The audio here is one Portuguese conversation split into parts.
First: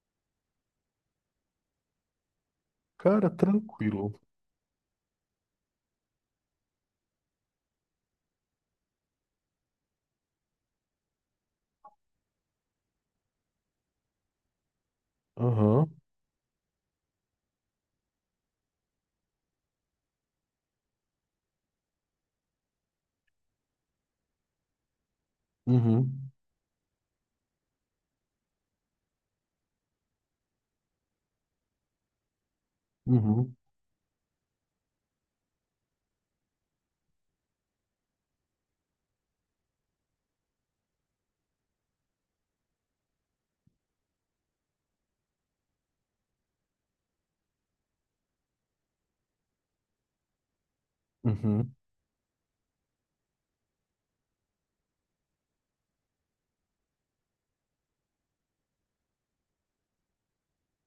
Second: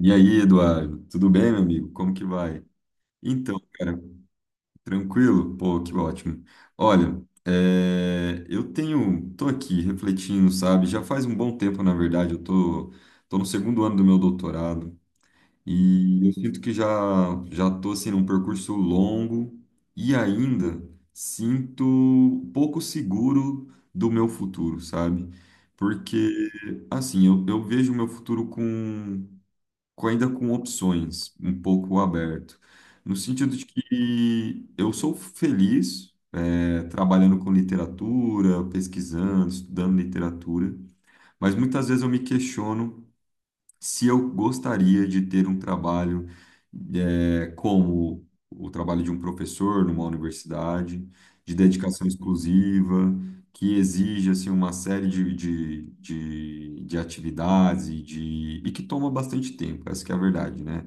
E aí, Eduardo, tudo bem, meu amigo? Como que vai? Cara, Então, cara, tranquilo. tranquilo? Pô, que ótimo. Olha, tô aqui refletindo, sabe? Já faz um bom tempo, na verdade, eu tô no segundo ano do meu doutorado, Aham. e eu sinto que já tô, assim, num percurso longo e ainda sinto pouco seguro do meu futuro, sabe? Porque, Uhum. assim, eu vejo o meu futuro ainda com opções, um pouco aberto, no Uhum. sentido de que eu sou feliz trabalhando com literatura, pesquisando, estudando literatura, mas muitas vezes eu me questiono se eu gostaria de ter um trabalho como o trabalho de um professor numa universidade, de Uhum. dedicação exclusiva, que exige, assim, uma série de atividades e que toma bastante tempo, essa que é a verdade, né?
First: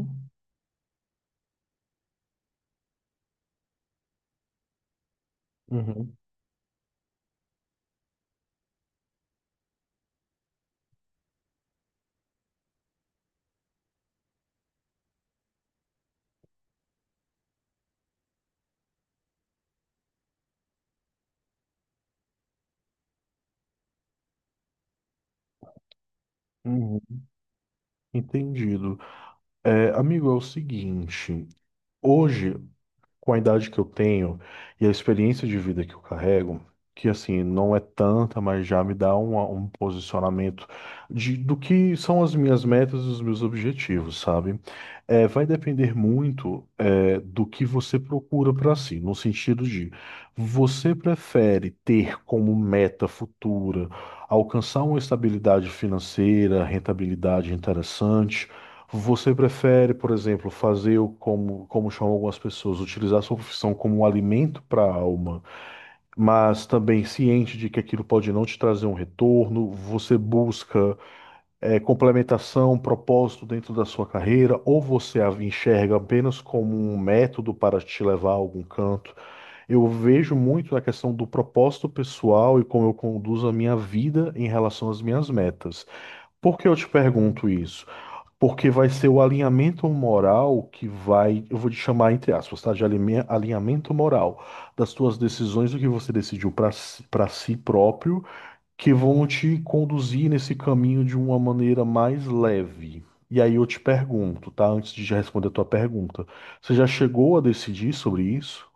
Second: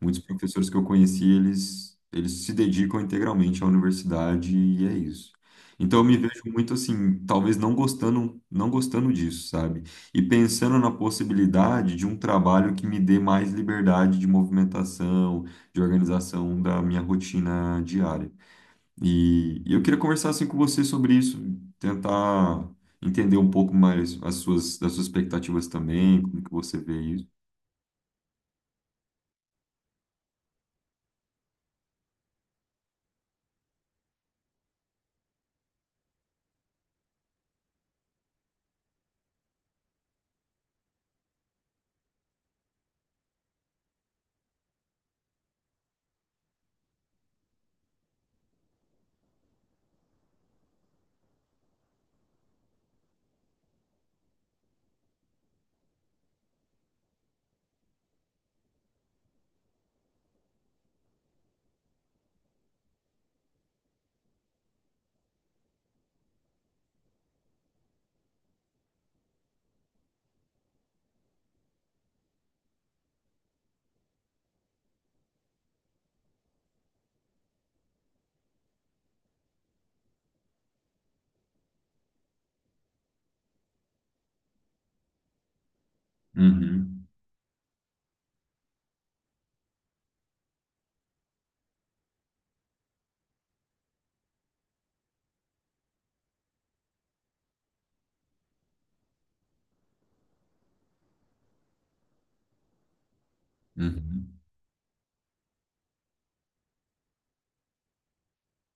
Muitos professores que eu conheci, eles se dedicam integralmente à universidade, e é isso. Então eu Uhum. me vejo muito assim, talvez não gostando, não gostando disso, sabe? E pensando na possibilidade de um trabalho que me dê mais liberdade de movimentação, de organização da minha rotina diária. E eu queria conversar assim com você sobre isso, tentar entender um pouco mais as suas, expectativas também, como que você vê Uhum. isso. Entendido. É, amigo, é o seguinte. Hoje com a idade que eu tenho e a experiência de vida que eu carrego, que assim, não é tanta, mas já me dá um posicionamento de, do que são as minhas metas e os meus objetivos, sabe? É, vai depender muito, é, do que você procura para si, no sentido de você prefere ter como meta futura alcançar uma estabilidade financeira, rentabilidade interessante. Você prefere, por exemplo, fazer o como chamam algumas pessoas, utilizar a sua profissão como um alimento para a alma, mas também ciente de que aquilo pode não te trazer um retorno? Você busca complementação, propósito dentro da sua carreira, ou você a enxerga apenas como um método para te levar a algum canto? Eu vejo muito a questão do propósito pessoal e como eu conduzo a minha vida em relação às minhas metas. Por que eu te Uhum, pergunto isso? Porque vai ser o alinhamento moral que vai, eu vou te chamar entre aspas, tá? Alinhamento moral das tuas decisões, do que você decidiu para si próprio, que vão te conduzir nesse caminho de uma maneira mais leve. E aí eu te uhum. pergunto, tá? Antes de já responder a tua pergunta, você já chegou a decidir sobre isso?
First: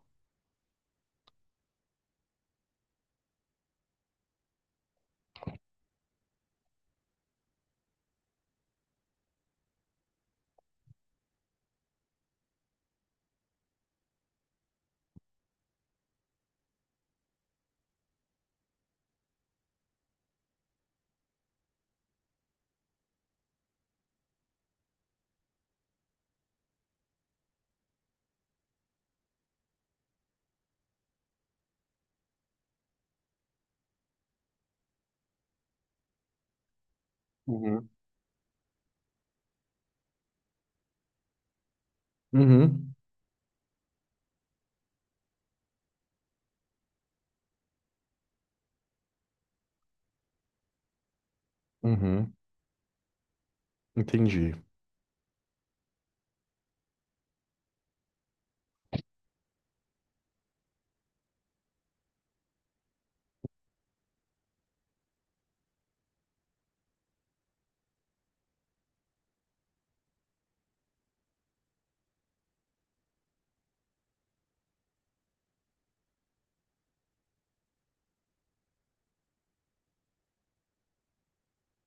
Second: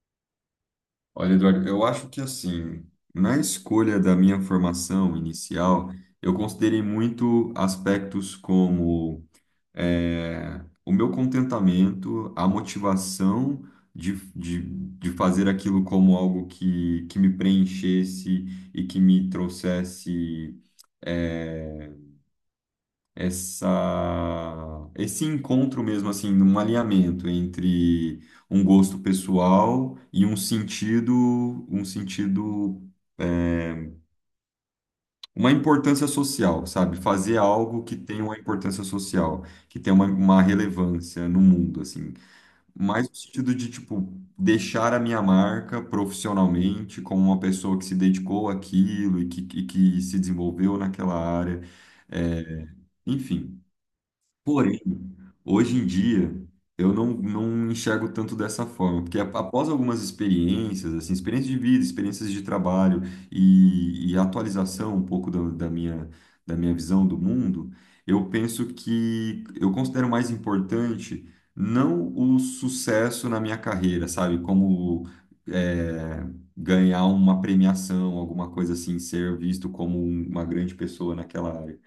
Olha, Eduardo, eu acho que, assim, na escolha da minha formação inicial, eu considerei muito aspectos como o meu contentamento, a motivação de fazer aquilo como algo que me preenchesse e que me trouxesse, é, essa esse encontro mesmo, assim, num alinhamento entre um gosto pessoal e um sentido é, uma importância social, sabe? Fazer algo Uhum. que tenha uma importância social, que tenha uma relevância no mundo, assim. Uhum, Mais no sentido de, tipo, deixar a minha marca profissionalmente como uma pessoa que se dedicou àquilo e que se desenvolveu naquela área. uhum, É, Enfim. entendi. Porém, hoje em dia, eu não, não enxergo tanto dessa forma, porque após algumas experiências, assim, experiências de vida, experiências de trabalho e atualização um pouco da, da minha, visão do mundo. Eu penso que eu considero mais importante não o sucesso na minha carreira, sabe? Como, é, ganhar uma premiação, alguma coisa assim, ser visto como uma grande pessoa naquela área.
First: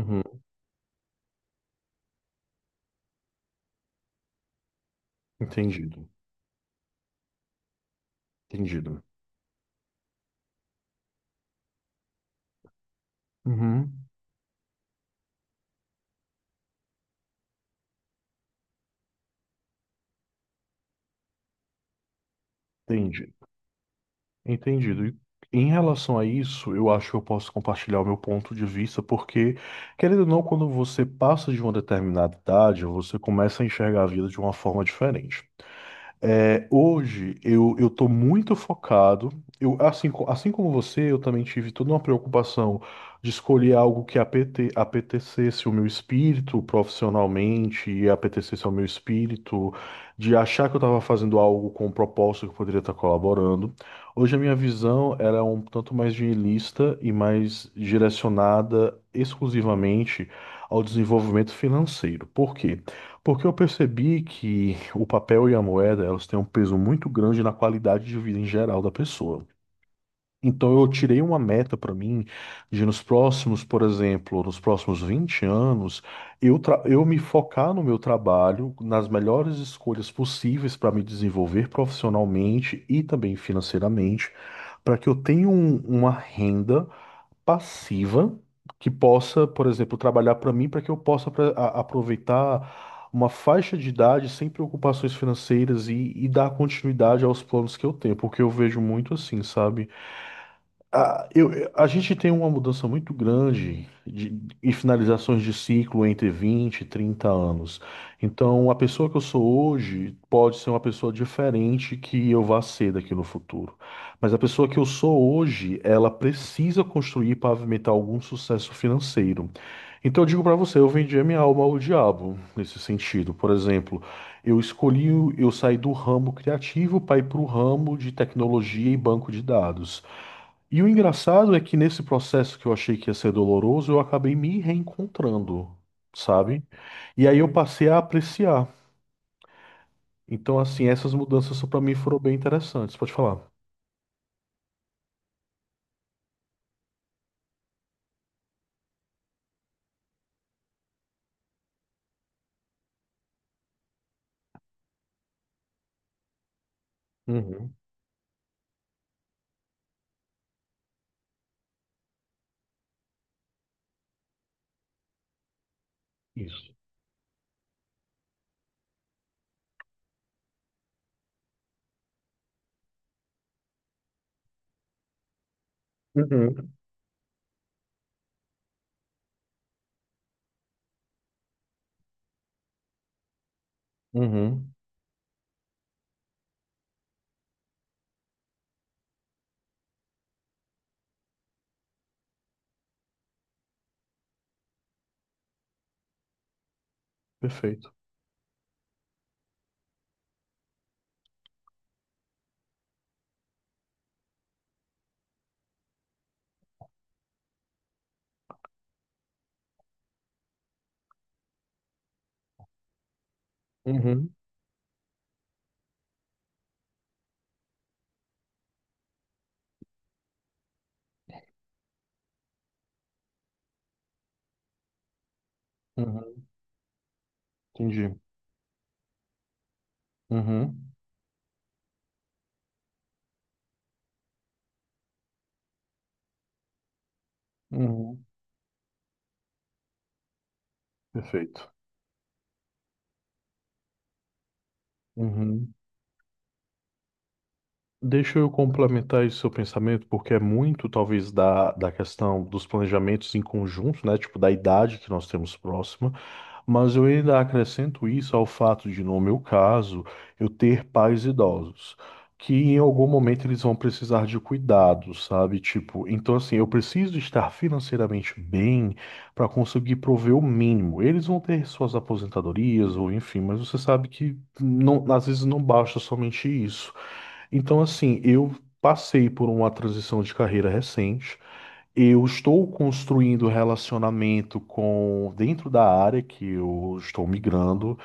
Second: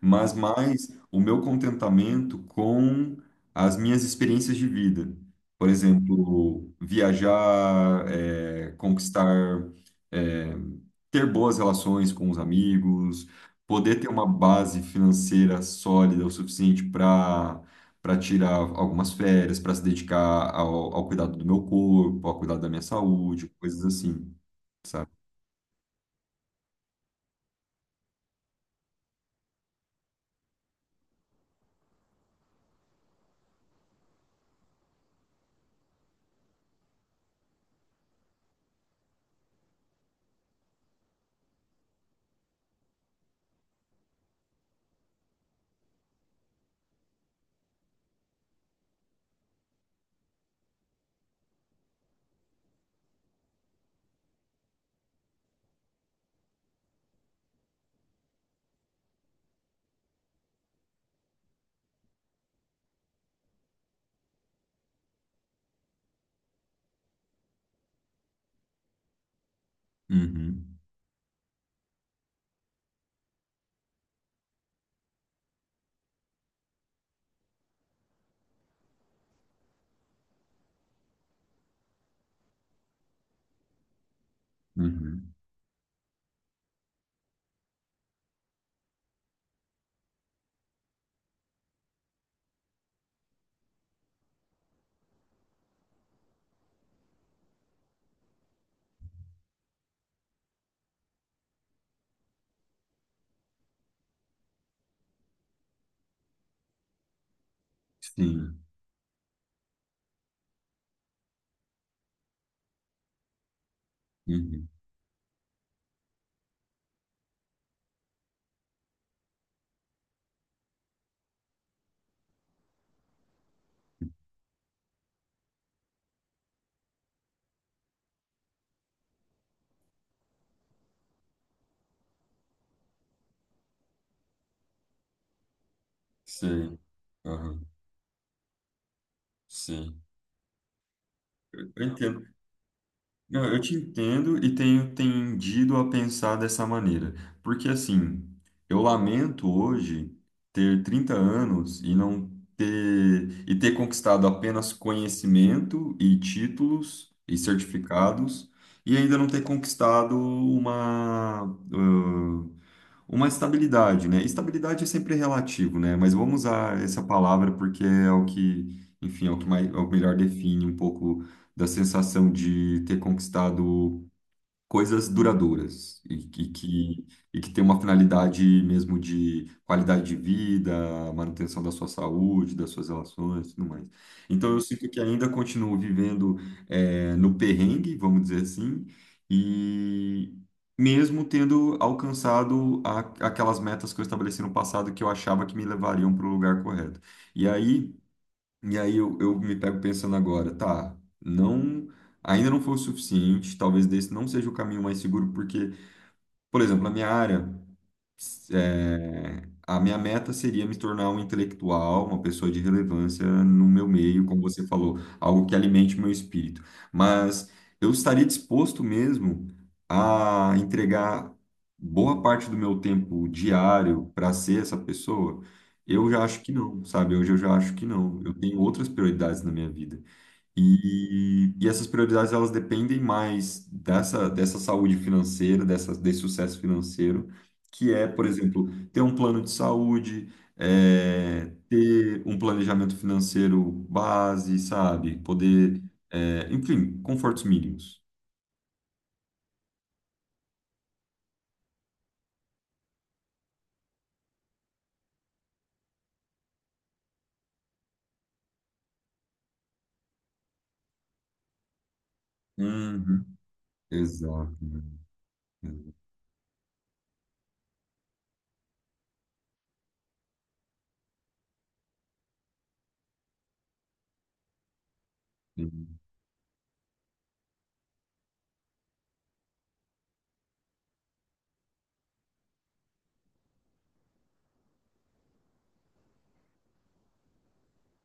Mas mais o meu contentamento com as minhas experiências de vida. Por entendido, exemplo, viajar, entendido. conquistar, eh, ter boas relações com os amigos, poder Uhum, ter uma base financeira sólida o suficiente para tirar algumas férias, para se dedicar ao cuidado do meu corpo, ao cuidado da minha entendi. saúde, coisas assim, Entendido. sabe? Em relação a isso, eu acho que eu posso compartilhar o meu ponto de vista, porque, querendo ou não, quando você passa de uma determinada idade, você começa a enxergar a vida de uma forma diferente. É, hoje eu estou muito focado. Assim como você, eu também tive toda uma preocupação de escolher algo que apetecesse o meu espírito profissionalmente e apetecesse ao meu espírito, de achar que eu estava fazendo algo com um propósito que eu poderia estar colaborando. Hoje a minha visão era um tanto mais nihilista e mais direcionada exclusivamente ao desenvolvimento financeiro. Por quê? Porque eu percebi que o papel e a moeda, elas têm um peso muito grande na qualidade de vida em geral da pessoa. Então Uhum, eu tirei uma meta para mim de nos próximos, por exemplo, nos próximos 20 anos, eu me focar no meu trabalho, nas melhores escolhas possíveis para me desenvolver profissionalmente e também financeiramente, para que eu uhum, tenha uma renda passiva que possa, por exemplo, trabalhar para mim para que eu possa aproveitar uma faixa de idade sem preocupações financeiras e dar continuidade aos planos que eu tenho, porque eu vejo muito assim, sabe? A gente tem uma mudança muito grande e finalizações de ciclo entre 20 e 30 anos. sim, Então, a pessoa que eu sou hoje pode ser uma pessoa diferente que eu vá ser daqui no futuro. Mas a pessoa uhum, que eu sou hoje, ela precisa construir e pavimentar algum sucesso financeiro. Então, eu digo para você, eu vendi a minha alma ao diabo nesse sentido. Por exemplo, eu saí do ramo criativo para ir para o ramo de tecnologia e banco de dados. E o engraçado é que nesse processo que eu achei que ia ser doloroso, eu acabei me reencontrando, sabe? sei, E aí eu aham, passei a apreciar. sim. Então, assim, essas mudanças Eu para mim foram entendo. bem interessantes. Pode Eu, falar. eu te entendo e tenho tendido a pensar dessa maneira, porque, assim, eu lamento hoje ter 30 anos e não ter e ter conquistado apenas conhecimento e títulos e Uhum. certificados e ainda não ter conquistado uma, ãh, uma estabilidade, né? Estabilidade é sempre relativo, né? Mas vamos Isso. usar essa palavra porque é o que, enfim, é o que melhor define um pouco da sensação de ter conquistado coisas duradouras e, e Uhum. que, e que tem uma finalidade mesmo de qualidade de vida, manutenção da sua saúde, das suas relações e tudo mais. Então eu Uhum. sinto que ainda continuo vivendo, no perrengue, vamos dizer assim, e mesmo tendo alcançado aquelas metas que eu estabeleci no passado, que eu achava que me levariam para o lugar correto. E Perfeito. aí e aí eu me pego pensando agora, tá, não, ainda não foi o suficiente, talvez desse não seja o caminho mais seguro, porque, por exemplo, na minha área. É, a minha meta seria me tornar um intelectual, uma pessoa de relevância no meu meio, Uhum. como você falou, algo que alimente o meu espírito. Mas eu estaria disposto mesmo a entregar boa parte do meu tempo diário para ser essa pessoa? Eu já acho Uhum. que não, sabe? Hoje eu já acho que Entendi. não. Eu tenho outras prioridades na minha vida. Uhum. E essas prioridades, elas dependem mais dessa, saúde financeira, desse sucesso financeiro, que é, Uhum. por exemplo, ter um plano de saúde, Perfeito. ter um planejamento financeiro base, sabe? Uhum. Poder, enfim, confortos mínimos. Deixa eu complementar esse seu pensamento, porque é muito, talvez, da questão dos planejamentos em conjunto, né? Tipo, da idade que nós temos próxima. Mas eu ainda acrescento isso ao fato de, no meu caso, eu ter pais idosos, que em algum Uhum. momento eles vão precisar de Exato. cuidado, sabe? Exato. Tipo, então assim, eu preciso estar financeiramente bem para conseguir prover o mínimo. Eles vão ter suas aposentadorias ou enfim, mas você sabe que não, às vezes não Uhum. basta somente isso. Então assim, eu passei por uma transição de carreira recente. Eu estou construindo relacionamento com dentro da área que eu estou migrando.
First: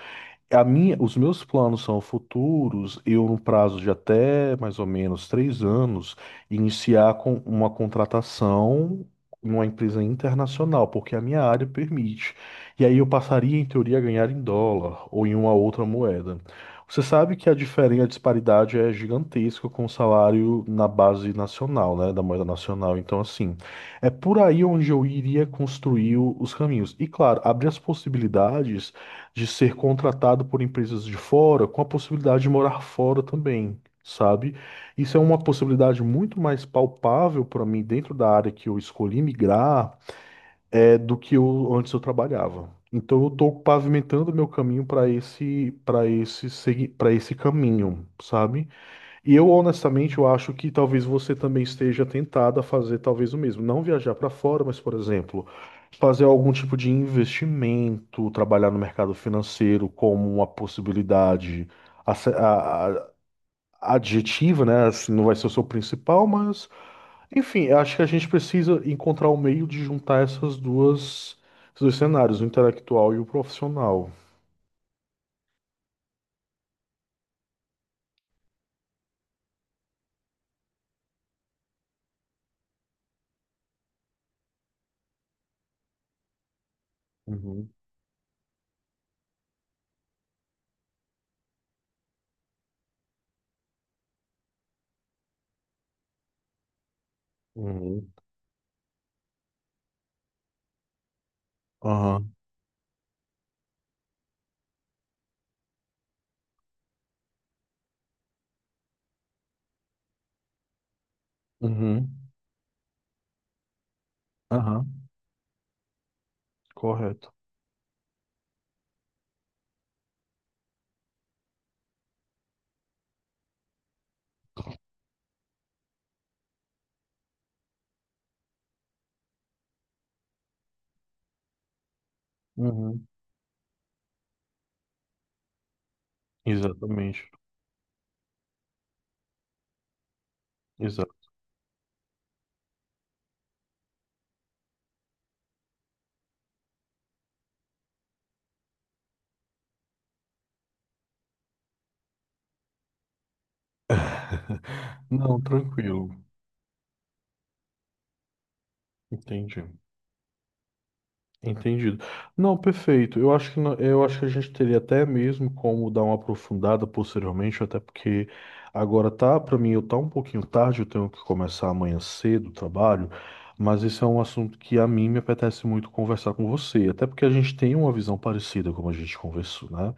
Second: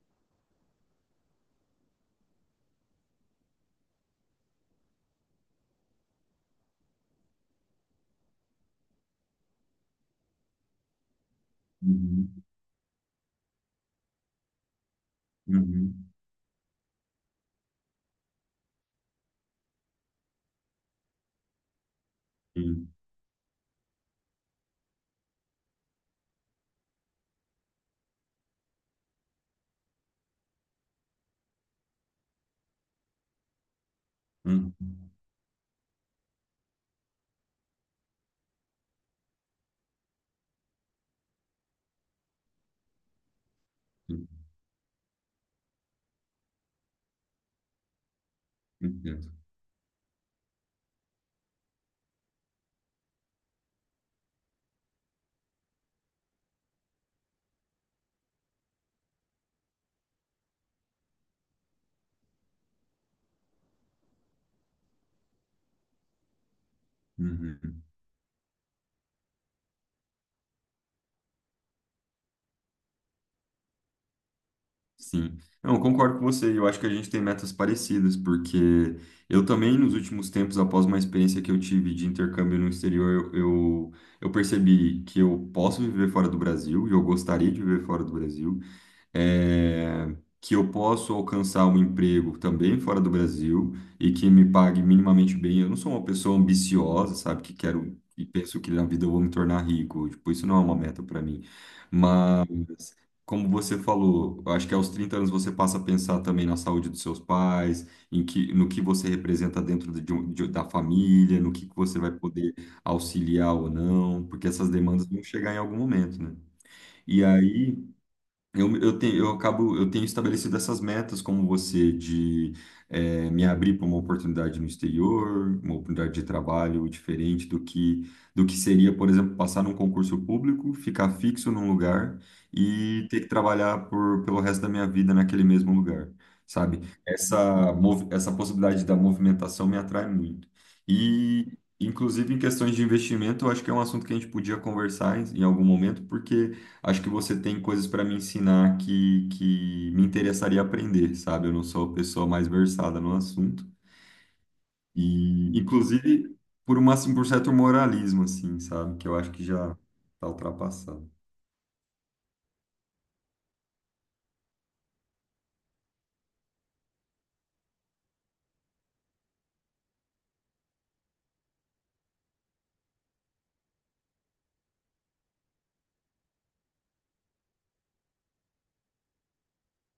Os meus planos são futuros, eu no prazo de até mais ou menos 3 anos, iniciar com uma contratação numa empresa internacional, porque a minha área permite. E aí eu passaria, em teoria, a ganhar em dólar ou em uma outra Uhum. moeda. Você sabe que a disparidade é gigantesca com o salário na base nacional, né, da moeda Sim. nacional. Então, assim, é por aí onde eu iria construir os caminhos. E, claro, abrir as possibilidades de ser contratado por empresas de fora, com a possibilidade de morar fora também, sabe? Uhum. Isso é uma possibilidade muito mais palpável para mim dentro da área que eu escolhi migrar, é do que eu antes eu trabalhava. Então eu estou Sim. pavimentando meu caminho para esse caminho, sabe? Entendo. E eu, honestamente, eu acho que talvez você também esteja tentado a fazer talvez o mesmo. Não viajar para fora, mas, por exemplo, fazer algum tipo de investimento, trabalhar no mercado financeiro como uma possibilidade ace- a- a- adjetiva, né? Assim, não vai ser o seu principal, mas, enfim, eu Uhum. acho que a gente precisa encontrar o meio de juntar esses dois cenários, o intelectual e o profissional. Sim, não, eu concordo com você. Eu acho que a gente tem metas parecidas, porque eu também, nos últimos tempos, após uma experiência que eu tive de intercâmbio no exterior, eu, eu percebi que eu posso viver fora do Brasil, e eu gostaria de Uhum, viver fora do Brasil, é, que eu posso alcançar um emprego também fora do Brasil e que me pague minimamente bem. Eu não sou uma pessoa ambiciosa, sabe, que quero uhum. e penso que na vida eu vou me tornar rico. Tipo, isso não é uma meta para mim. Aham, Como você falou, eu acho que aos 30 anos você passa a pensar também na saúde dos seus pais, em que, no que você representa dentro da família, no que você uhum, vai poder auxiliar ou não, porque essas aham, demandas vão chegar em algum momento, né? E correto. aí eu tenho estabelecido essas metas, como você, de me abrir para uma oportunidade no exterior, uma oportunidade de trabalho diferente do que, seria, por exemplo, passar num concurso público, ficar fixo num lugar e Uhum. ter que trabalhar pelo resto da minha vida naquele mesmo lugar, sabe? Exatamente, Essa possibilidade da movimentação me atrai muito. exato. E, inclusive, em questões de investimento, eu acho que é um assunto que a gente podia conversar em algum momento, porque acho que você tem coisas para me ensinar que me interessaria aprender, sabe? Eu não sou a pessoa mais versada no assunto. Não, E, tranquilo, inclusive, por certo moralismo, assim, sabe? Que eu acho que entendi, já está ultrapassado. entendido. Não, perfeito. Eu acho que no- Eu acho que a gente teria até mesmo como dar uma aprofundada posteriormente, até porque agora tá, para mim, eu tá um pouquinho tarde, eu tenho que começar amanhã cedo o trabalho, mas esse é um assunto que a mim me apetece muito conversar com você, até porque a gente tem uma visão parecida como a gente conversou, né?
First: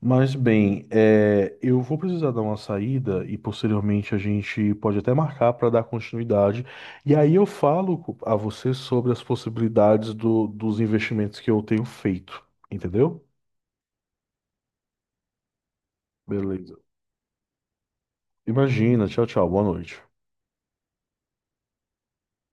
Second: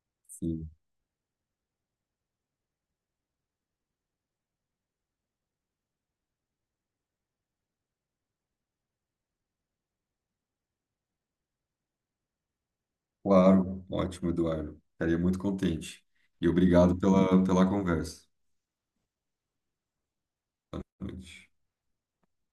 Mas Sim. bem, é, eu vou precisar dar uma saída e posteriormente a gente pode até marcar para dar continuidade. E aí eu falo a você sobre as possibilidades dos investimentos que eu tenho feito, entendeu? Claro. Ótimo, Eduardo. Ficaria muito contente. E Beleza. obrigado pela conversa. Imagina, tchau, tchau, boa noite. Boa noite.